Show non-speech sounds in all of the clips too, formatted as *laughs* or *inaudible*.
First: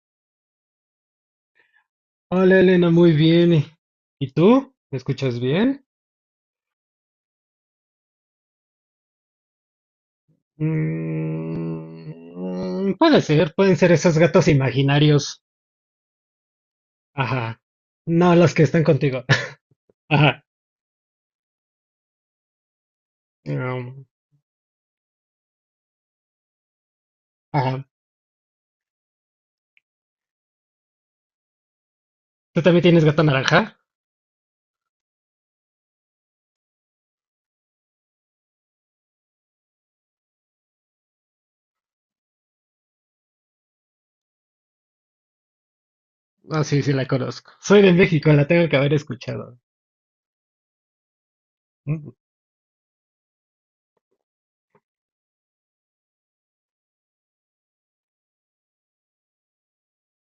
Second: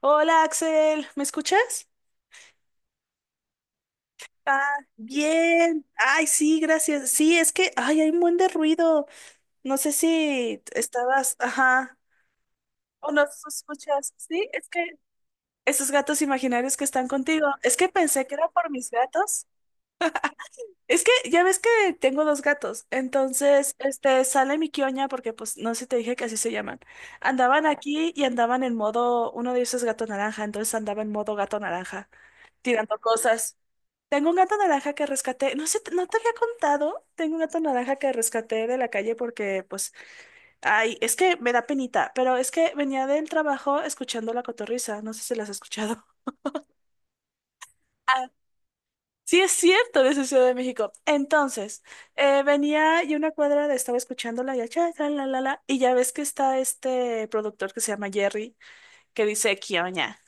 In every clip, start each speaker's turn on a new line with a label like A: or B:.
A: Hola Axel, ¿me escuchas?
B: Hola Elena, muy bien. ¿Y
A: Ah,
B: tú? ¿Me escuchas bien?
A: bien. Ay, sí, gracias. Sí, es que, ay, hay un buen de ruido. No sé si estabas, ajá,
B: Mm,
A: o
B: puede
A: no
B: ser, pueden ser
A: escuchas.
B: esos gatos
A: Sí, es que
B: imaginarios.
A: esos gatos imaginarios que están contigo,
B: Ajá.
A: es que pensé
B: No,
A: que era
B: los que
A: por
B: están
A: mis
B: contigo.
A: gatos.
B: *laughs* Ajá.
A: Es que ya ves que tengo dos gatos, entonces,
B: Mm,
A: sale mi quioña porque, pues, no sé si te dije que así se llaman. Andaban
B: ajá.
A: aquí y andaban en modo, uno de ellos es gato naranja, entonces andaba en modo gato naranja,
B: ¿Tú también
A: tirando
B: tienes gato
A: cosas.
B: naranja?
A: Tengo un gato naranja que rescaté, no sé, no te había contado, tengo un gato naranja que rescaté de la calle porque, pues, ay, es que me da penita, pero es que venía del trabajo escuchando La Cotorrisa, no sé si las has escuchado. *laughs*
B: Ah, sí, sí, la conozco. Soy de
A: Ah,
B: México, la tengo que haber
A: sí, es
B: escuchado.
A: cierto, de su Ciudad de México. Entonces,
B: Mm,
A: venía y estaba escuchándola y, ya, cha, tra, la, y ya ves que está este productor que se llama Jerry, que dice, Kioña.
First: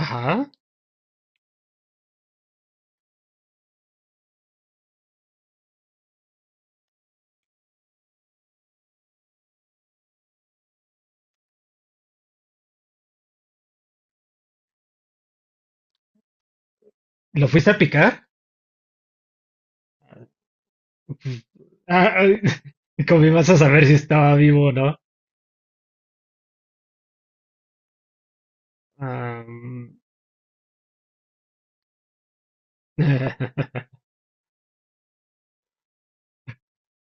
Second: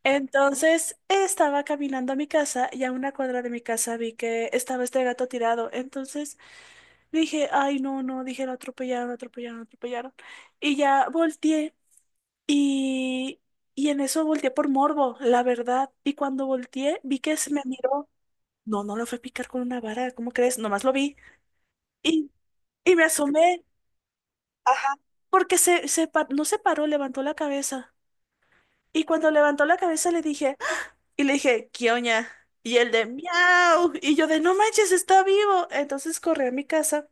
B: ajá.
A: Entonces estaba caminando a mi casa y a una cuadra de mi casa vi que estaba este gato tirado. Entonces dije, ay, no, no, dije, lo atropellaron, lo atropellaron, lo atropellaron. Y ya volteé y, y en eso volteé por morbo, la verdad. Y cuando volteé, vi que
B: ¿Lo
A: se me
B: fuiste a
A: miró.
B: picar?
A: No, no lo fue a picar con una vara, ¿cómo crees? Nomás lo vi.
B: Ah, *laughs*
A: Y,
B: ah,
A: y me
B: con a
A: asomé.
B: saber si estaba vivo o
A: Ajá.
B: no.
A: Porque no se paró, levantó la cabeza. Y cuando
B: Ah,
A: levantó la
B: mm.
A: cabeza le dije, ¡ah! Y le dije, ¿qué oña? Y él de,
B: *laughs*
A: miau. Y yo de, no manches, está vivo. Entonces corrí a mi casa.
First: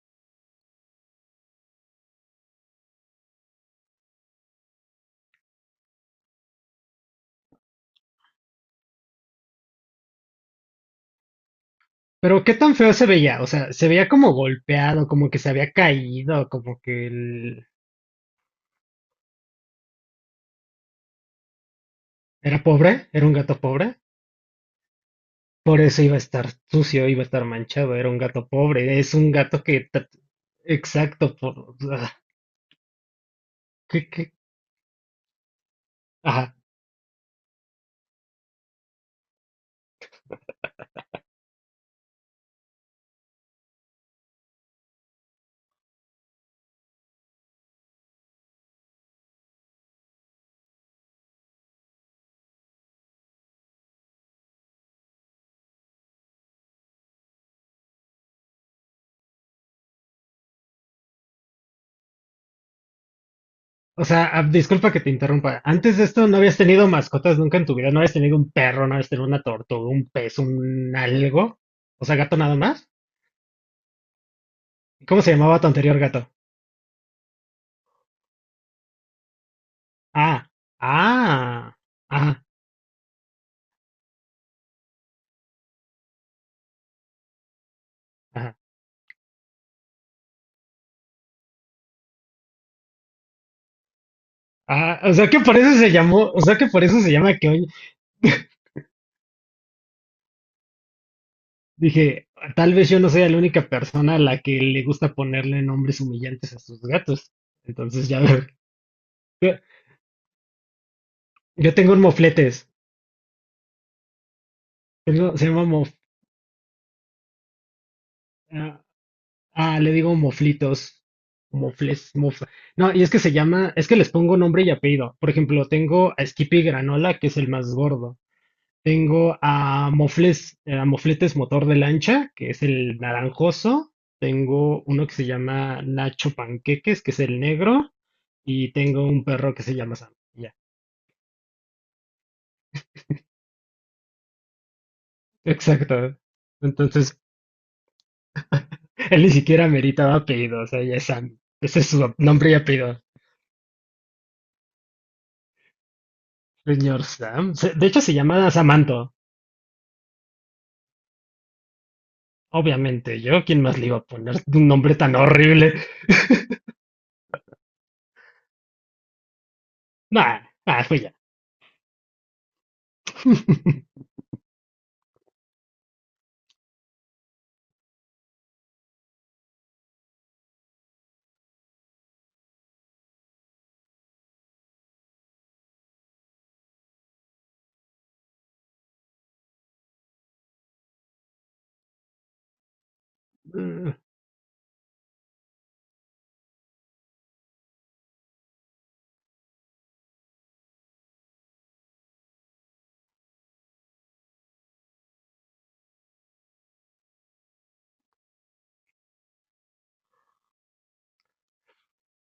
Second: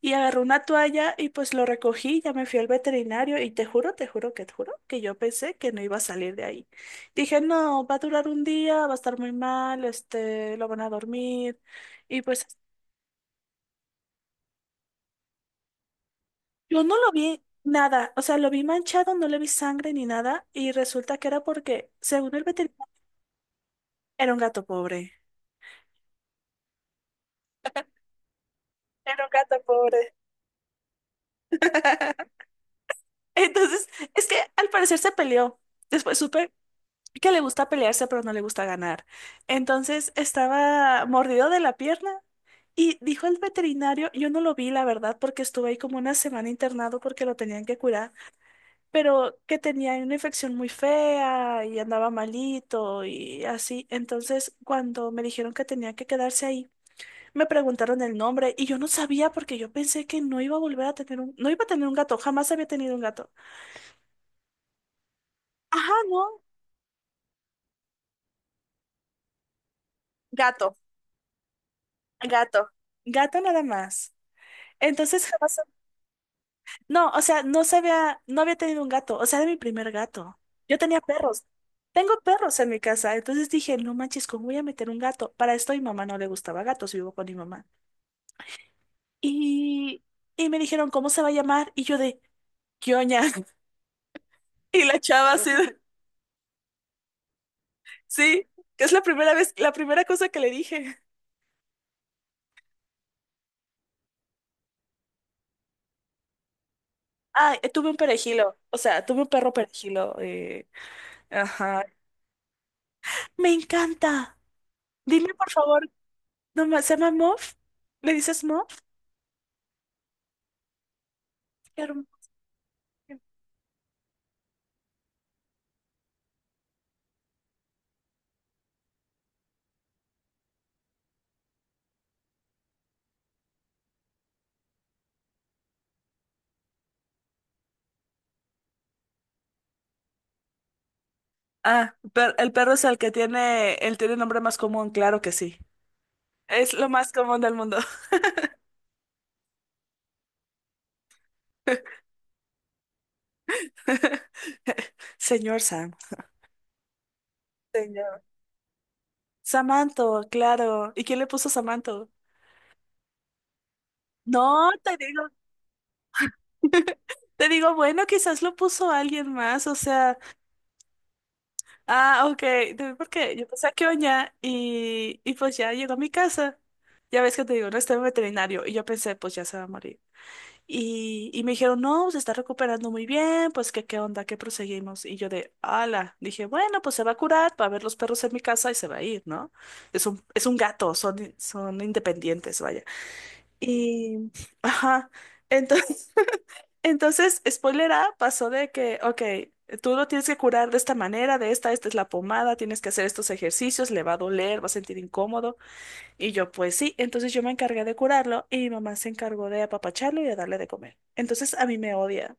A: Y agarró una toalla y pues lo recogí, ya me fui al veterinario y te juro que yo pensé que no iba a salir de ahí. Dije, no, va a durar un día, va a estar muy mal, lo van a dormir. Y
B: Pero
A: pues
B: qué tan feo se veía, se veía como golpeado, como que se había caído, como
A: yo no
B: que
A: lo vi
B: él
A: nada, o sea, lo vi manchado, no le vi sangre ni nada y resulta que era porque, según el
B: era
A: veterinario,
B: pobre, era un gato pobre,
A: era un gato pobre.
B: por eso iba a estar sucio, iba a estar manchado, era un gato pobre, es
A: Era un
B: un
A: gato
B: gato que, ta-
A: pobre.
B: exacto, por, ah,
A: *laughs* Entonces,
B: ¿qué-
A: es
B: qué?
A: que al parecer se peleó. Después supe
B: Ajá.
A: que le gusta pelearse, pero no le gusta ganar. Entonces estaba mordido de la pierna y dijo el veterinario, yo no lo vi, la verdad, porque estuve ahí como una semana internado porque lo tenían que curar, pero que tenía una infección muy fea y andaba malito y así. Entonces, cuando me dijeron que tenía que quedarse ahí, me preguntaron el nombre y yo no sabía porque yo pensé que no iba a volver a tener un, no iba a tener un gato, jamás había tenido un gato.
B: O sea, ah, disculpa que te interrumpa,
A: Ajá,
B: antes de esto no
A: no,
B: habías tenido mascotas nunca en tu vida, no habías tenido un perro, no habías tenido una tortuga, un pez,
A: gato,
B: un algo, o sea, gato nada
A: gato,
B: más.
A: gato nada más.
B: ¿Cómo
A: Entonces
B: se
A: jamás,
B: llamaba tu anterior gato?
A: no, o sea, no sabía, no había tenido un gato, o sea, era mi primer gato.
B: Ah,
A: Yo tenía perros.
B: ah,
A: Tengo
B: ajá,
A: perros en mi casa, entonces dije, no manches, ¿cómo voy a meter un gato? Para esto a mi mamá no le gustaba gatos, vivo con mi mamá.
B: ajá.
A: Y, y me dijeron, ¿cómo se va a llamar? Y yo de, ¿qué oña? *laughs* Y la
B: Ah, o sea
A: chava
B: que
A: así,
B: por
A: de,
B: eso se llamó, o sea que por eso se llama que hoy
A: sí,
B: *laughs*
A: que es la primera vez, la primera cosa que le dije.
B: dije, tal vez yo no sea la única persona a la que le gusta ponerle nombres humillantes a sus gatos.
A: Ah, tuve un
B: Entonces ya veo.
A: perejilo, o sea, tuve un
B: Yo,
A: perro perejilo.
B: yo
A: Ajá.
B: tengo un mofletes.
A: Me encanta. Dime,
B: Tengo, se
A: por
B: llama
A: favor,
B: mof,
A: no, ¿se llama Muff? ¿Le dices Muff?
B: ah, ah, le digo moflitos.
A: Qué
B: Mofles,
A: hermoso.
B: mof. No, y es que se llama, es que les pongo nombre y apellido. Por ejemplo, tengo a Skippy Granola, que es el más gordo. Tengo a Mofles, a Mofletes Motor de Lancha, que es el naranjoso. Tengo uno que se llama Nacho Panqueques, que es el negro. Y tengo un perro que se llama Sam. Ya,
A: Ah, el perro es el que tiene, él tiene nombre más común, claro que sí.
B: exacto.
A: Es lo más
B: Entonces,
A: común del mundo.
B: *laughs* él ni siquiera meritaba apellido, o sea, ya es Sam. Ese es su nombre y apellido.
A: *laughs* Señor Sam.
B: Señor Sam. Se- De hecho, se
A: Señor.
B: llama Samanto.
A: Samanto, claro. ¿Y quién le puso Samanto?
B: Obviamente, yo, ¿quién más le iba a poner un
A: No,
B: nombre
A: te
B: tan
A: digo.
B: horrible?
A: *laughs* Te digo, bueno, quizás lo puso alguien más, o sea,
B: Nah, ah, fue ya.
A: ok, porque yo pasé a
B: *laughs*
A: oña y pues ya llegó a mi casa. Ya ves que te digo, no está en veterinario y yo pensé, pues ya se va a morir. Y me dijeron, no, se está recuperando muy bien, pues que qué onda, que proseguimos. Y yo de, ala, dije, bueno, pues se va a curar, va a ver los perros en mi casa y se va a ir, ¿no? Es un gato, son independientes, vaya. Y, ajá, entonces, *laughs* spoiler A, pasó de que, ok, tú lo tienes que curar de esta manera, esta es la pomada, tienes que hacer estos ejercicios, le va a doler, va a sentir incómodo. Y yo, pues sí, entonces yo me encargué de curarlo y mi mamá se encargó de apapacharlo y de darle de comer. Entonces a mí me odia.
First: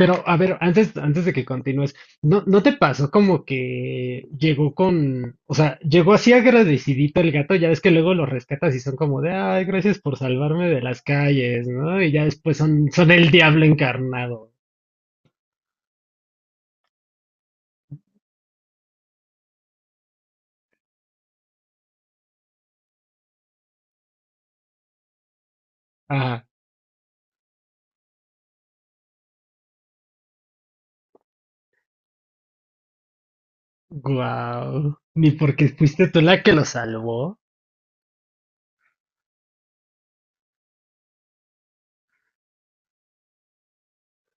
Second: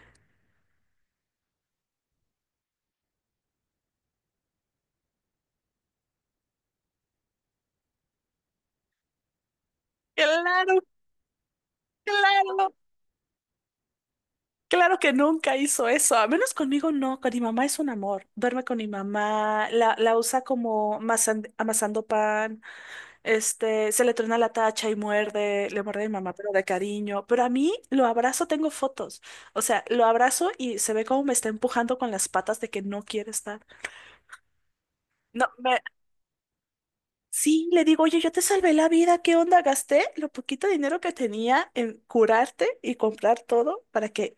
B: Pero, a ver, antes de que continúes, ¿no, no te pasó como que llegó con, o sea, llegó así agradecidito el gato, ya ves que luego lo rescatas y son como de, ay, gracias por salvarme
A: Claro,
B: de las calles, ¿no? Y ya después
A: claro,
B: son, son el diablo encarnado.
A: claro que nunca hizo eso. A menos conmigo no, con mi mamá es un amor. Duerme con mi mamá, la usa como amasando pan, se le truena la tacha y muerde, le muerde a mi mamá,
B: Ah,
A: pero de cariño. Pero a mí lo abrazo, tengo fotos. O sea, lo abrazo y se ve como me está empujando con las patas de que no quiere estar.
B: guau. Ni
A: No,
B: porque fuiste tú la que lo salvó.
A: sí, le digo, oye, yo te salvé la vida, ¿qué onda? Gasté lo poquito de dinero que tenía en curarte y comprar todo para que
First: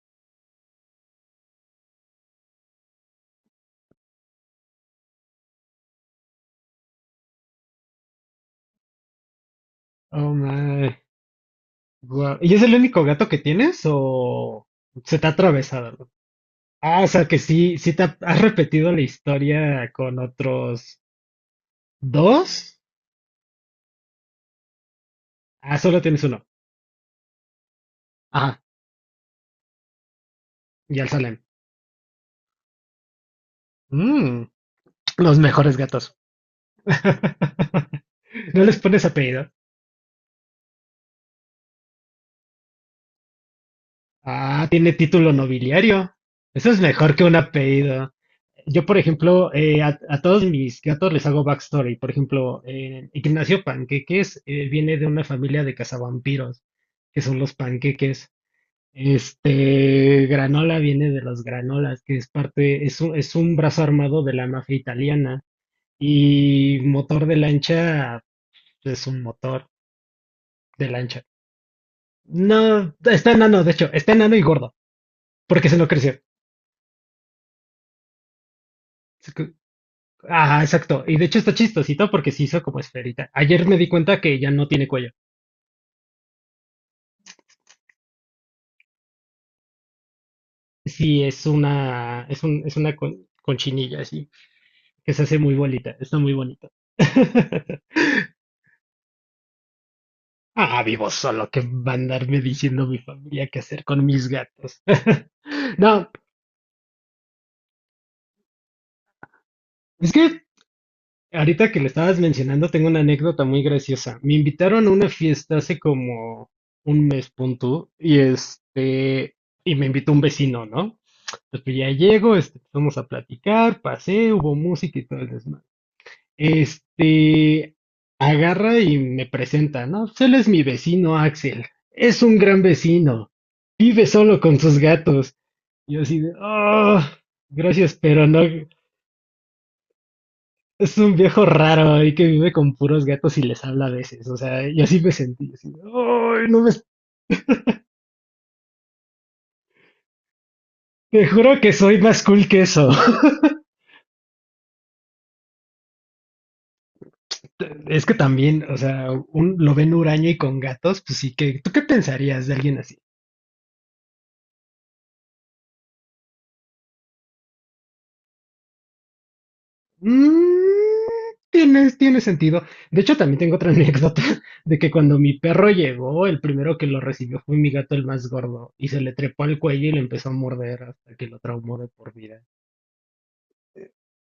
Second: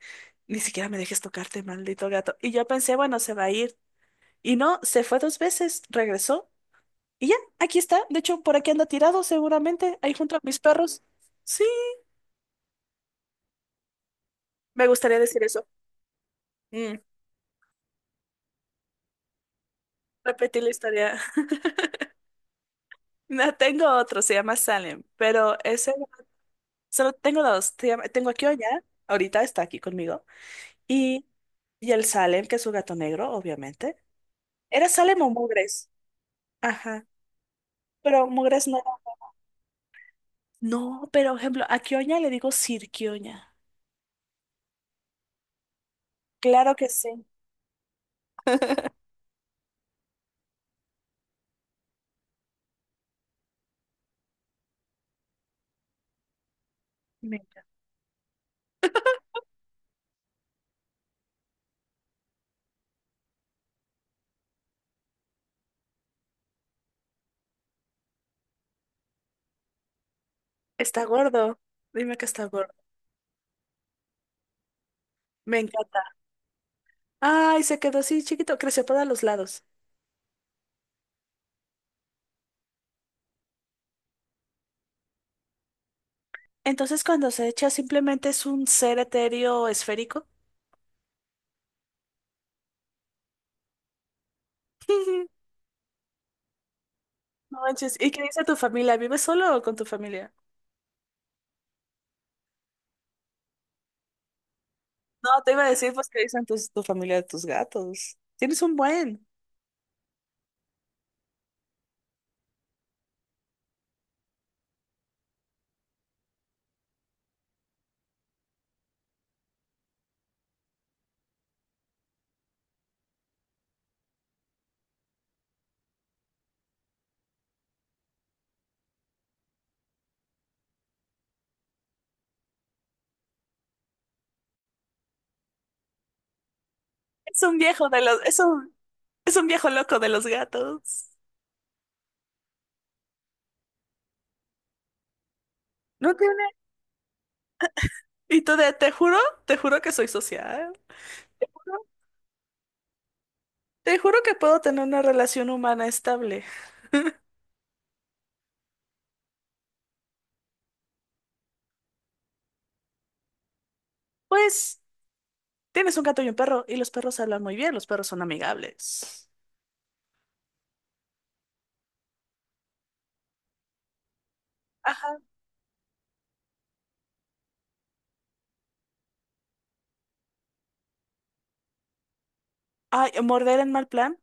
A: ni siquiera me dejes tocarte, maldito gato. Y yo pensé, bueno, se va a ir. Y no, se fue dos veces, regresó y ya, aquí está. De hecho, por aquí anda tirado seguramente, ahí
B: Oh
A: junto a mis
B: my,
A: perros. Sí,
B: guau. ¿Y es el único gato que tienes o
A: me
B: se
A: gustaría
B: te ha
A: decir eso.
B: atravesado?
A: Mm,
B: Ah, o sea que sí, sí te ha- has repetido la historia con
A: repetí la
B: otros
A: historia. *laughs*
B: dos.
A: No, tengo otro, se llama Salem,
B: Ah, solo tienes uno.
A: solo tengo dos. Tengo aquí o
B: Ajá,
A: allá, ahorita está aquí conmigo.
B: y al
A: Y,
B: Salem.
A: y el Salem, que es su gato negro, obviamente.
B: Mm,
A: ¿Era Salem o
B: los mejores
A: Mugres?
B: gatos.
A: Ajá.
B: *laughs*
A: Pero
B: No
A: Mugres no.
B: les pones apellido.
A: No, pero por ejemplo, a Kioña le digo Sir Kioña.
B: Ah, tiene título nobiliario. Eso
A: Claro
B: es
A: que
B: mejor que
A: sí.
B: un apellido. Yo, por
A: *laughs*
B: ejemplo, a todos mis gatos les hago backstory. Por ejemplo, Ignacio Panqueques viene de una familia de cazavampiros, que
A: Me
B: son los
A: encanta.
B: panqueques. Este, Granola viene de los granolas, que es parte, es un brazo armado de la mafia italiana. Y motor de lancha es un motor de
A: Está
B: lancha.
A: gordo. Dime que está gordo.
B: No, está enano, de hecho, está enano y gordo,
A: Me
B: porque se lo
A: encanta.
B: creció.
A: Ay, se quedó así chiquito. Creció para los
B: Se cre-
A: lados.
B: ajá, exacto. Y de hecho está chistosito porque se hizo como esferita. Ayer me di cuenta que ya no tiene cuello.
A: Entonces, cuando se echa, simplemente es un ser etéreo esférico.
B: Sí, es una, es un, es una con- conchinilla así, que se hace
A: *laughs*
B: muy bonita, está muy bonita.
A: No manches. ¿Y qué
B: *laughs*
A: dice tu familia? ¿Vives solo o con tu familia?
B: Ah, vivo solo, que va a andarme diciendo mi familia qué hacer con mis gatos.
A: No, te iba a
B: *laughs*
A: decir, pues,
B: No,
A: ¿qué dicen tu familia de tus gatos? Tienes un buen.
B: es que ahorita que lo estabas mencionando, tengo una anécdota muy graciosa. Me invitaron a una fiesta hace como un mes punto y este, y me invitó un vecino, ¿no? Entonces, pues ya llego, este, vamos a platicar, pasé, hubo música y todo el desmadre. Este, agarra y me presenta, ¿no? Pues él es mi vecino, Axel. Es un gran vecino. Vive solo con sus gatos. Yo así de, oh,
A: Es un viejo
B: gracias,
A: de los,
B: pero
A: es
B: no,
A: un, es un viejo loco de los
B: es
A: gatos.
B: un viejo raro ahí que vive con puros gatos y les habla a veces. O sea, yo así me sentí. Así,
A: No tiene,
B: "Ay, no me...
A: Y tú de, te juro que soy social.
B: Te juro que soy más cool que eso". *laughs*
A: Te juro que puedo tener una relación humana estable.
B: Es que también, o sea, un, lo ven huraño y con gatos, pues sí que... ¿Tú qué pensarías de alguien así?
A: Pues tienes un gato y un perro, y los perros hablan muy bien, los perros son amigables.
B: Mm, tiene, tiene sentido. De hecho, también tengo otra *laughs* anécdota de que cuando
A: Ajá.
B: mi perro llegó, el primero que lo recibió fue mi gato el más gordo y se le trepó al cuello y le empezó a morder hasta que lo traumó de por vida.
A: Ay, morder en mal plan.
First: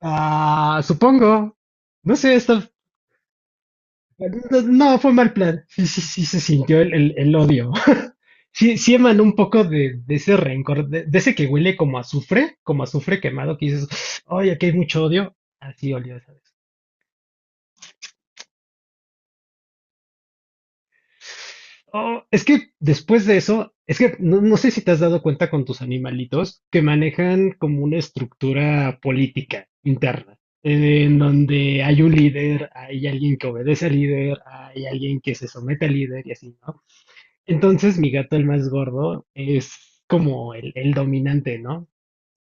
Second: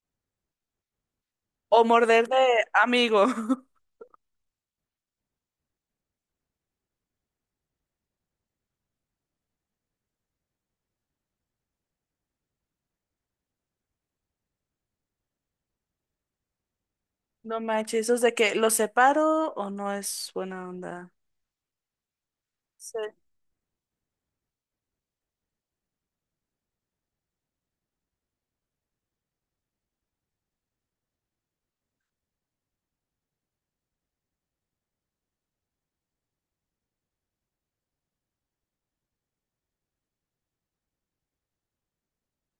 B: Ah, supongo.
A: O
B: No
A: morder
B: sé,
A: de
B: está,
A: amigo. *laughs*
B: no, no, fue mal plan. Sí, sí, sí, se sintió el, el odio. *laughs* Sí, sí emanó un poco de ese rencor, de ese que huele como a azufre quemado, que dices, ay, aquí hay mucho odio. Así olió esa vez.
A: No manches, eso es de que los separo o no es buena onda.
B: Oh, es que
A: Sí.
B: después de eso, es que no, no sé si te has dado cuenta con tus animalitos que manejan como una estructura política interna, en donde hay un líder, hay alguien que obedece al líder, hay alguien que se somete al líder y así, ¿no? Entonces mi gato, el más gordo, es como el dominante, ¿no?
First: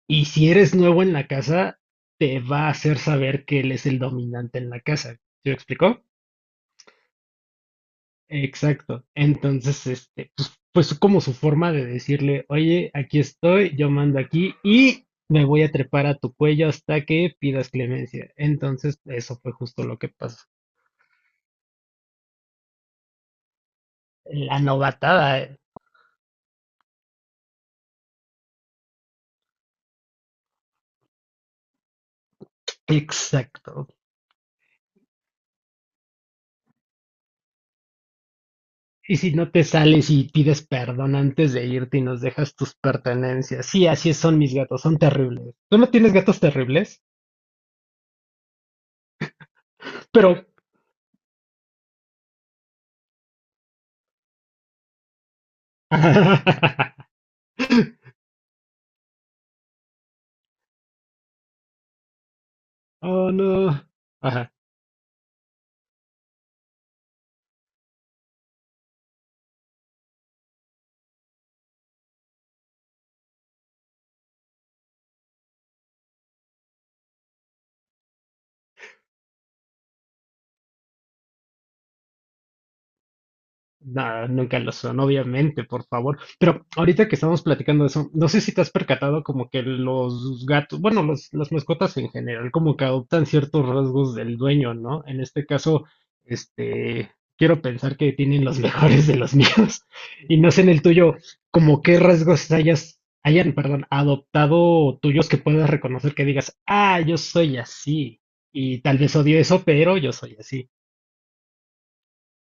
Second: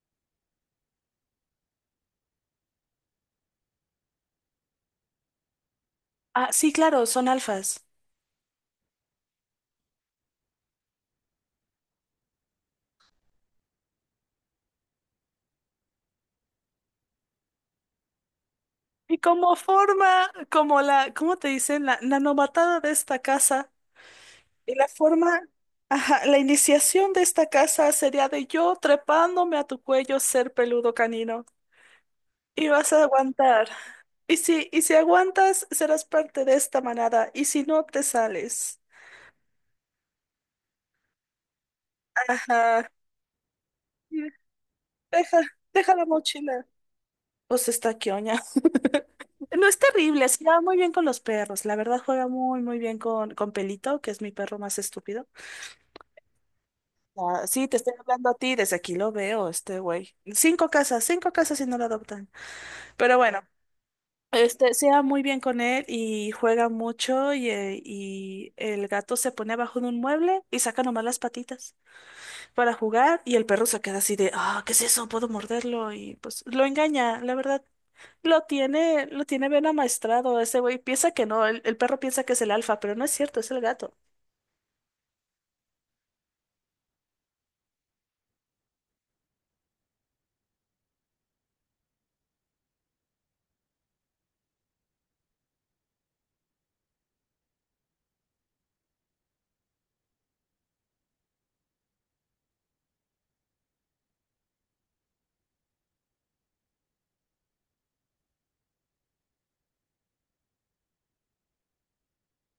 B: Y si eres nuevo en la casa, te va a hacer saber que él es el dominante en la casa. ¿Se me explicó?
A: Ah, sí, claro, son alfas.
B: Exacto. Entonces, este, pues, pues como su forma de decirle, oye, aquí estoy, yo mando aquí y me voy a trepar a tu cuello hasta que pidas clemencia. Entonces,
A: Y
B: eso fue
A: como
B: justo lo que
A: forma,
B: pasó.
A: ¿cómo te dicen? La novatada de esta casa.
B: La
A: Y la
B: novatada.
A: forma, ajá, la iniciación de esta casa sería de yo trepándome a tu cuello, ser peludo canino. Y vas a aguantar.
B: Exacto.
A: Y si aguantas, serás parte de esta manada. Y si no, te sales.
B: Y si no te sales y pides perdón antes de irte y nos dejas tus
A: Ajá.
B: pertenencias. Sí, así es,
A: Y
B: son mis gatos, son
A: Deja,
B: terribles. ¿Tú no
A: deja la
B: tienes gatos
A: mochila.
B: terribles?
A: Pues está quioña. *laughs* No es terrible, se
B: Pero...
A: lleva muy bien con los perros. La verdad juega muy, muy bien con Pelito, que es mi perro más estúpido.
B: *laughs*
A: Ah, sí, te estoy hablando a ti, desde aquí lo veo, este güey. Cinco casas y no lo adoptan. Pero
B: Oh,
A: bueno,
B: no. Ajá.
A: sea muy bien con él y juega mucho y el gato se pone abajo de un mueble y saca nomás las patitas para jugar y el perro se queda así de, ah, ¿qué es eso? ¿Puedo morderlo? Y pues lo engaña, la verdad. Lo tiene bien amaestrado ese güey. Piensa que no, el perro piensa que es el alfa, pero no es cierto, es el gato.
B: Nah, nunca lo son, obviamente, por favor. Pero ahorita que estamos platicando de eso, no sé si te has percatado como que los gatos, bueno, los, las mascotas en general, como que adoptan ciertos rasgos del dueño, ¿no? En este caso, este, quiero pensar que tienen los *laughs* mejores de los míos. *laughs* Y no sé en el tuyo, como qué rasgos hayas, hayan, perdón, adoptado tuyos que puedas reconocer que digas, ah, yo soy así. Y tal vez odio eso, pero yo soy así.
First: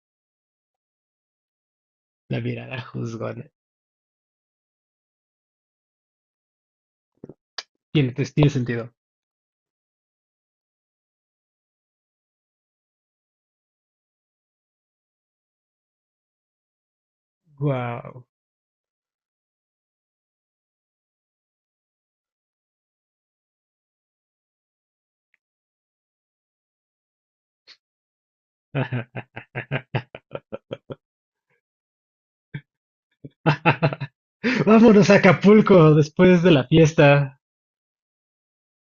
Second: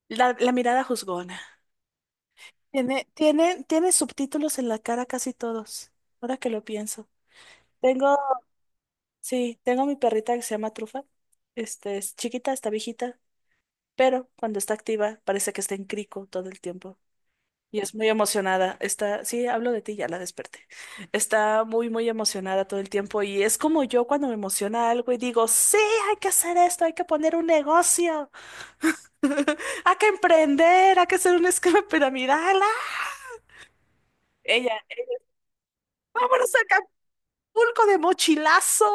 A: La mirada juzgona.
B: La mirada
A: Tiene,
B: juzgona.
A: tiene, tiene subtítulos en la cara casi todos, ahora que lo pienso.
B: Tiene,
A: Tengo,
B: tiene sentido.
A: sí, tengo mi perrita que se llama Trufa. Es chiquita, está viejita, pero cuando está activa parece que está en crico todo el tiempo. Y es muy
B: Wow.
A: emocionada. Sí, hablo de ti, ya la desperté. Está muy, muy emocionada todo el tiempo. Y es como yo cuando me emociona algo y digo, sí, hay que hacer esto, hay que poner un negocio,
B: *laughs*
A: *laughs* hay que emprender, hay que hacer un esquema piramidal. ¡Ah! Ella,
B: Vámonos a Acapulco después
A: vámonos
B: de la
A: al
B: fiesta.
A: Pulco de mochilazo.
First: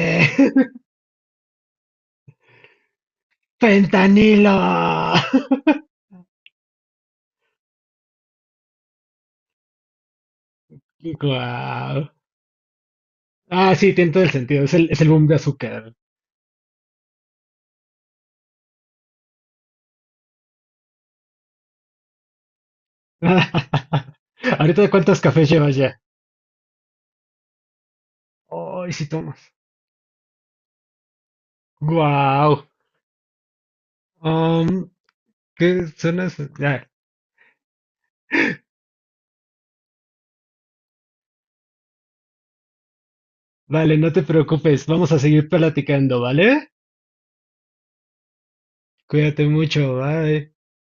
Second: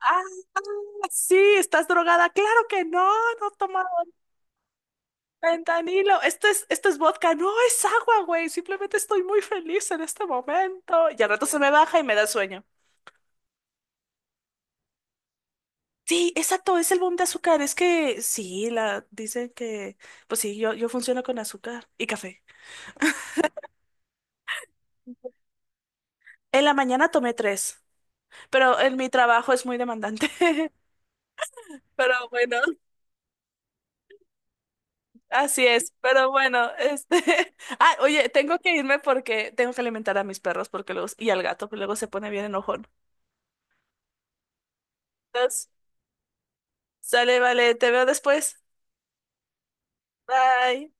A: Ah,
B: *laughs*
A: ah, sí, estás drogada. Claro que no, no he tomado
B: fentanilo. *laughs*
A: fentanilo. Esto es vodka, no es agua, güey. Simplemente estoy muy feliz en este momento. Y al rato se me baja y
B: Wow.
A: me da sueño.
B: Ah, sí, tiene todo el sentido. Es el boom de azúcar.
A: Sí, exacto, es el boom de azúcar. Es que sí, la dicen que, pues sí, yo funciono con azúcar y café.
B: *laughs* Ahorita, ¿cuántos cafés llevas ya?
A: En la mañana tomé tres, pero
B: Ay,
A: en
B: sí
A: mi
B: tomas.
A: trabajo es muy demandante. *laughs* Pero bueno.
B: Wow. Um,
A: Así
B: ¿Qué
A: es,
B: son
A: pero
B: eso?
A: bueno,
B: Ya,
A: *laughs* oye, tengo que irme porque tengo que alimentar a mis perros porque luego y al gato, que luego se pone bien enojón.
B: vale, no te preocupes. Vamos a seguir
A: Entonces,
B: platicando, ¿vale?
A: sale, vale, te veo después.
B: Cuídate mucho. Bye.
A: Bye.